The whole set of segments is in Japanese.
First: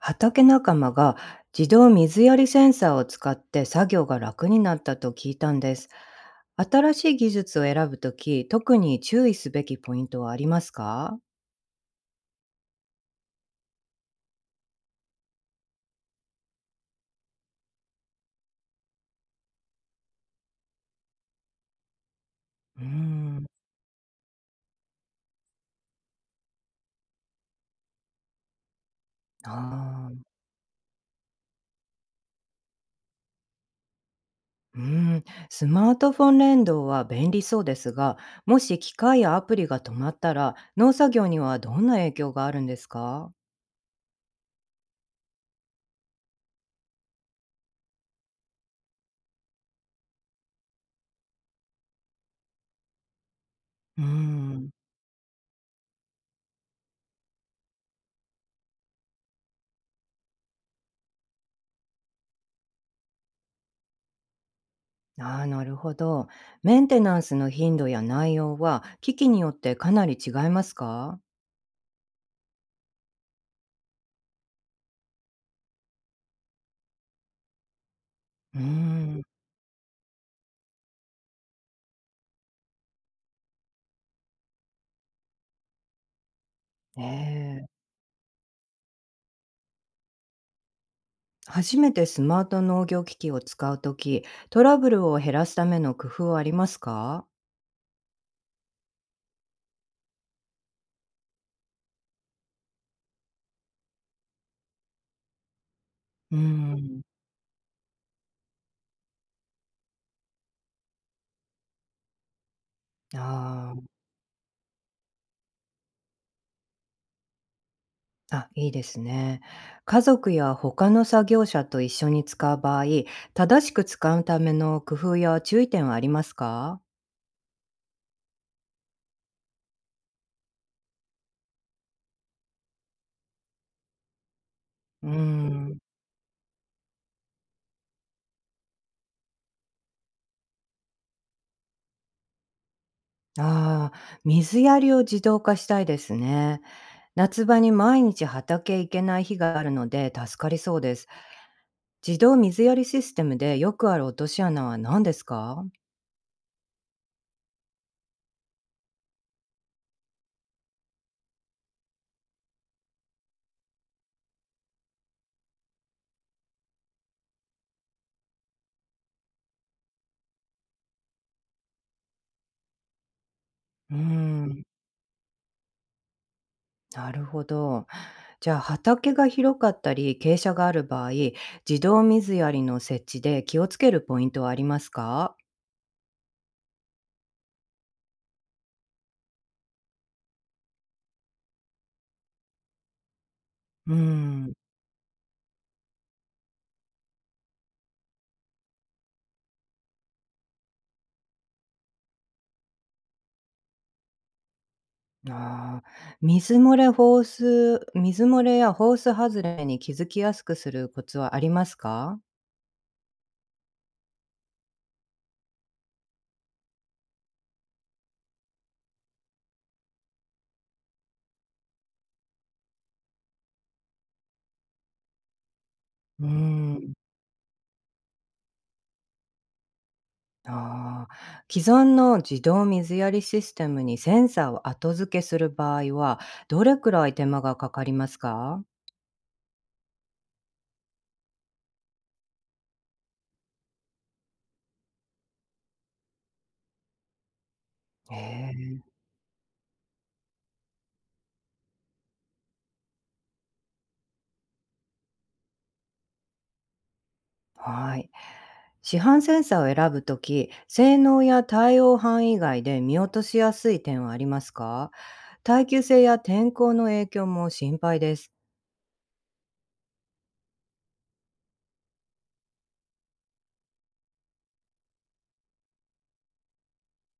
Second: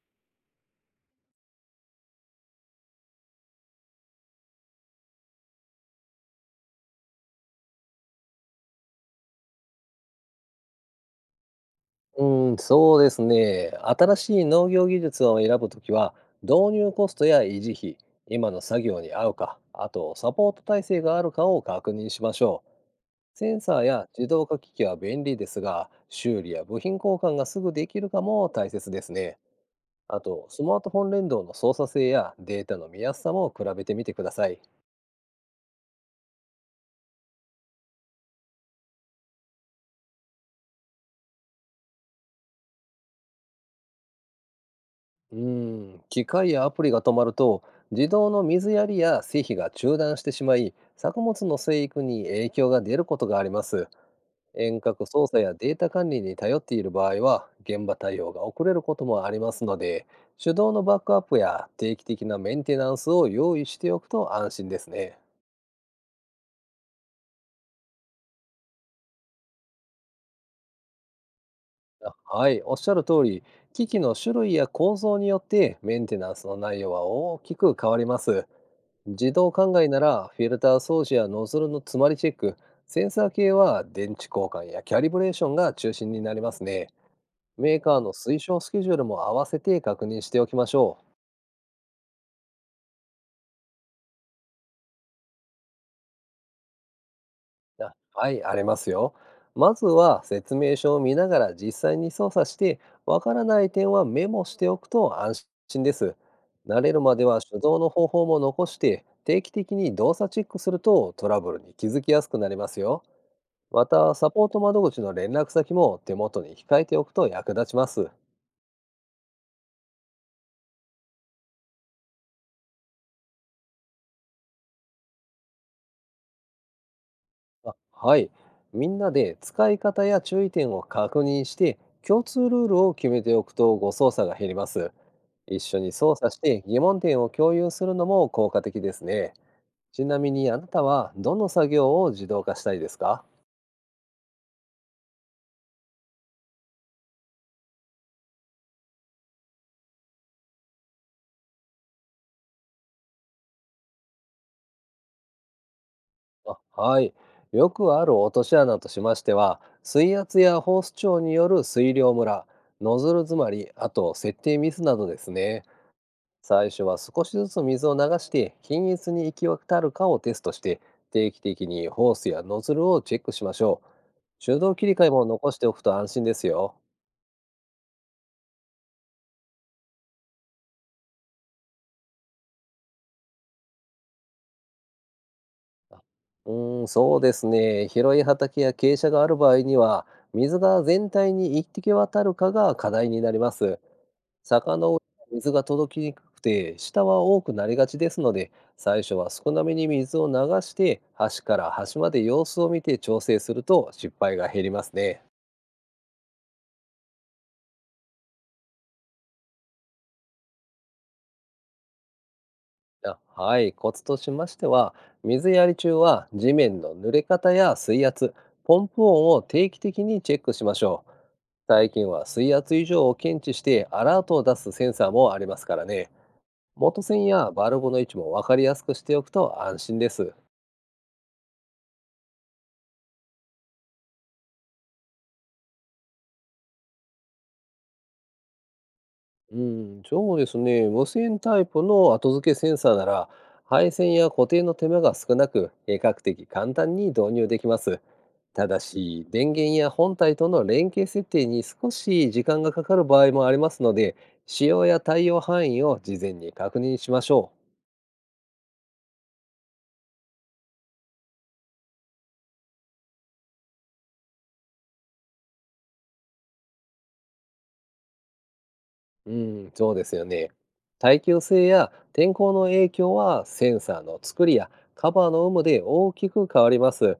畑仲間が自動水やりセンサーを使って作業が楽になったと聞いたんです。新しい技術を選ぶとき、特に注意すべきポイントはありますか？うん、そうですね。新しい農業技術を選ぶときは、導入コストや維持費、今の作業に合うか、あとサポート体制があるかを確認しましょう。うーん。センサーや自動化機器は便利ですが、修理や部品交換がすぐできるかも大切ですね。ああー。と、スマートフォン連動の操作性やデータの見やすさも比べてみてください。うーん、スマートフォン連動は便利そうですが、もし機械やアプリが止まったら、農作業にはどんな影響があるんですか？うん、機械やアプリが止まると自動の水やりや施肥が中断してしまい作物の生育に影響が出ることがあります。うーん、遠隔操作やデータ管理に頼っている場合は現場対応が遅れることもありますので、手動のバックアップや定期的なメンテナンスを用意しておくと安心ですね。あーなるほど。メンテナンスの頻度や内容は、機器によってかなり違いますか？あ、はい、おっしゃる通り、機器の種類や構造によってメンテナンスの内容は大きく変わります。うーん、自動灌漑ならフィルター掃除やノズルの詰まりチェック、センサー系は電池交換やキャリブレーションが中心になりますね。ねメーえ。カーの推奨スケジュールも合わせて確認しておきましょう。初めてスマート農業機器を使うときトラブルを減らすための工夫はありますか？あ、はい、ありますよ。まずは説明書を見ながら実際に操作して、わからない点はメモしておくと安心です。うー慣れるん、までは手動の方法も残して、定期的に動作チェックするとトラブルに気づきやすくなりますよ。まあた、サポート窓口の連絡先も手元に控えておくと役立ちます。あ、あ、いいですね。家族や他の作業者と一緒に使う場合、正しく使うための工夫や注意点はありますか？あ、はい。みんなで使い方や注意点を確認して、共通ルールを決めておくと誤操作が減ります。うー一ん、緒に操作して疑問点を共有するのも効果的ですね。ちなみにあなたはどの作業を自動化したいですか？ああ、水やりを自動化したいですね。夏場に毎日畑へ行けない日があるので助かりそうです。自動水やりシステムでよくある落とし穴は何ですか？あ、はい。よくある落とし穴としましては、水圧やホース長による水量ムラ、ノズル詰まり、あと設定ミスなどですね。最初は少しずつ水を流して均一に行き渡るかをテストして、定期的にホースやノズルをチェックしましょうーう。手ん、動切り替えも残しておくと安心ですよ。なるほど。じゃあ畑が広かったり傾斜がある場合、自動水やりの設置で気をつけるポイントはありますか？あ、そうですね。広い畑や傾斜がある場合には、水が全体に一滴渡るかが課題になります。うーん。坂の上は水が届きにくくて、下は多くなりがちですので、最初は少なめに水を流して、端から端まで様子を見て調整すると失敗が減りますね。水漏れやホース外れに気づきやすくするコツはありますか？あ、はい、コツとしましては、水やり中は地面の濡れ方や水圧、ポンプ音を定期的にチェックしましょう。最近は水圧以上を検知してアラートを出すセンサーもありますからね、うーん。元栓やバルブの位置も分かりやすくしておくと安心です。ああ、既存の自動水やりシステムにセンサーを後付けする場合は、どれくらい手間がかかりますか？うん、そうですね。無線タイプの後付けセンサーなら、配線や固定の手間が少なく、比較的簡単に導入できます。へただえ、し、電源や本体との連携設定に少し時間がかかる場合もありますので、使用や対応範囲を事前に確認しましょはい。市販センサーを選ぶとき、性能や対応範囲以外で見落としやすい点はありますか？耐久性や天候の影響も心配です。う。うん、そうですよね。耐久性や天候の影響はセンサーの作りやカバーの有無で大きく変わります。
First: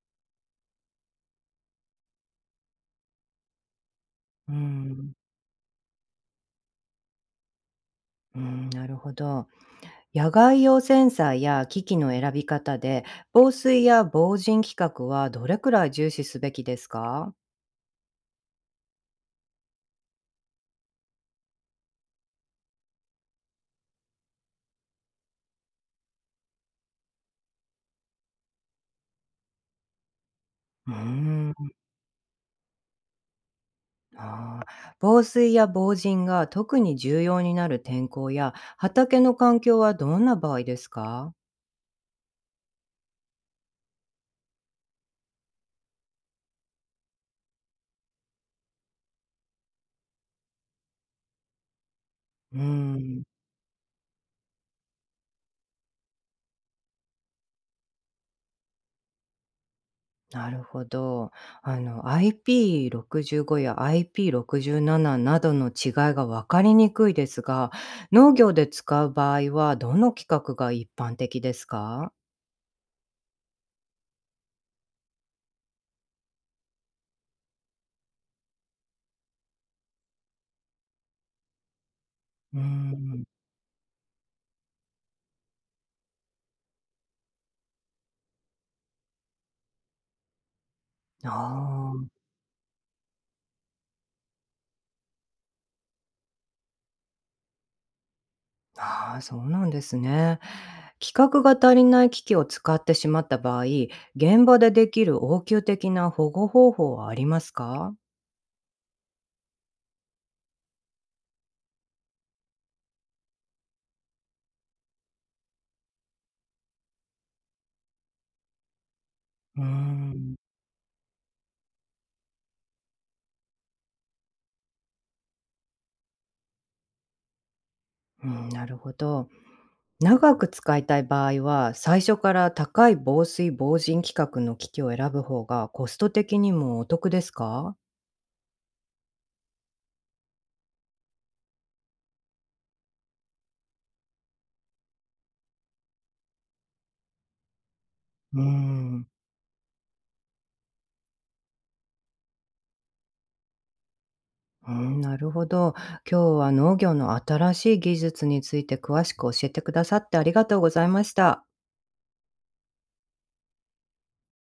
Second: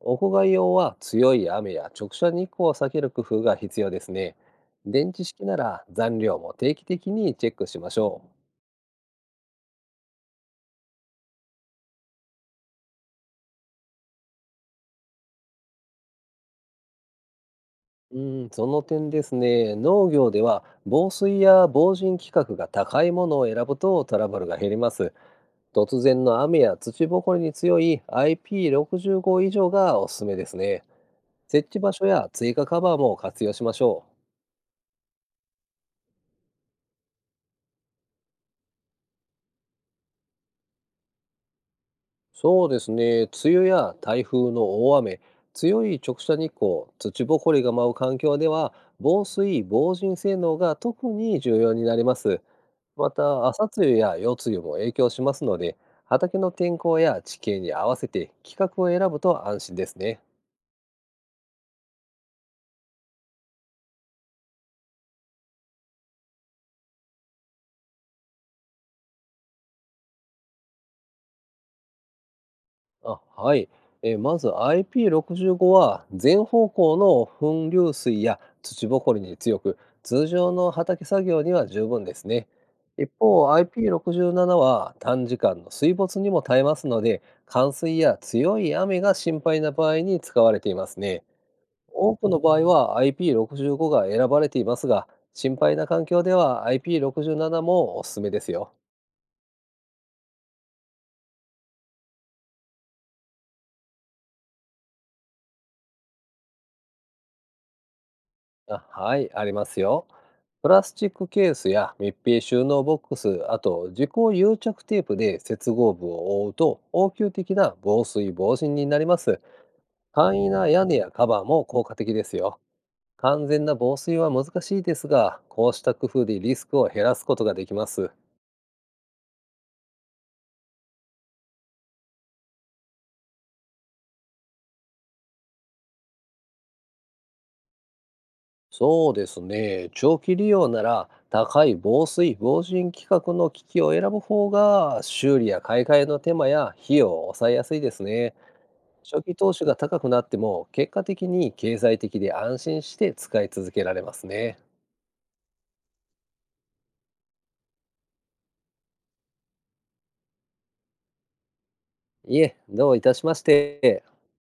屋外用は強い雨や直射日光を避ける工夫が必要ですね。う電ん、池式なら残量も定期的にチェックしましょう。うん、なるほど。野外用センサーや機器の選び方で、防水や防塵規格はどれくらい重視すべきですか？うん、その点ですね、農業では防水や防塵規格が高いものを選ぶとトラブルが減ります。突然の雨や土ぼこりに強い IP65 以上がおすすめですね。うー設ん置場所や追加カバーも活用しましょう。あー防水や防塵が特に重要になる天候や畑の環境はどんな場合ですか？そうですね。梅雨や台風の大雨、強い直射日光、土ぼこりが舞う環境では、防水・防塵性能が特に重要になります。うーまん、た、朝露や夜露も影響しますので、畑の天候や地形に合わせて規格を選ぶと安心ですね。なるほど。IP65 や IP67 などの違いが分かりにくいですが、農業で使う場合はどの規格が一般的ですか？あ、はい。まず IP65 は全方向の粉流水や土ぼこりに強く、通常の畑作業には十分ですね。うー一ん、方、IP67 は短時間の水没にも耐えますので、冠水や強い雨が心配な場合に使われていますね。あ多あ。くの場合は IP65 が選ばれていますが、心配な環境では IP67 もおすすめですよ。ああ、そうなんですね。企画が足りない機器を使ってしまった場合、現場でできる応急的な保護方法はありますか？あ、はい、ありますよ。プラスチックケースや密閉収納ボックス、あと自己癒着テープで接合部を覆うと応急的な防水防塵になります。うー簡ん、易な屋根やカバーも効果的ですよ。完全な防水は難しいですが、こうした工夫でリスクを減らすことができます。うん、なるほど。長く使いたい場合は、最初から高い防水防塵規格の機器を選ぶ方がコスト的にもお得ですか？そうですね。長期利用なら高い防水防塵規格の機器を選ぶ方が修理や買い替えの手間や費用を抑えやすいですね。うーん、初期投資が高くなっても、結果的に経済的で安心して使い続けられますね。うん、なるほど。今日は農業の新しい技術について詳しく教えてくださってありがとうございました。いえ、どういたしまして。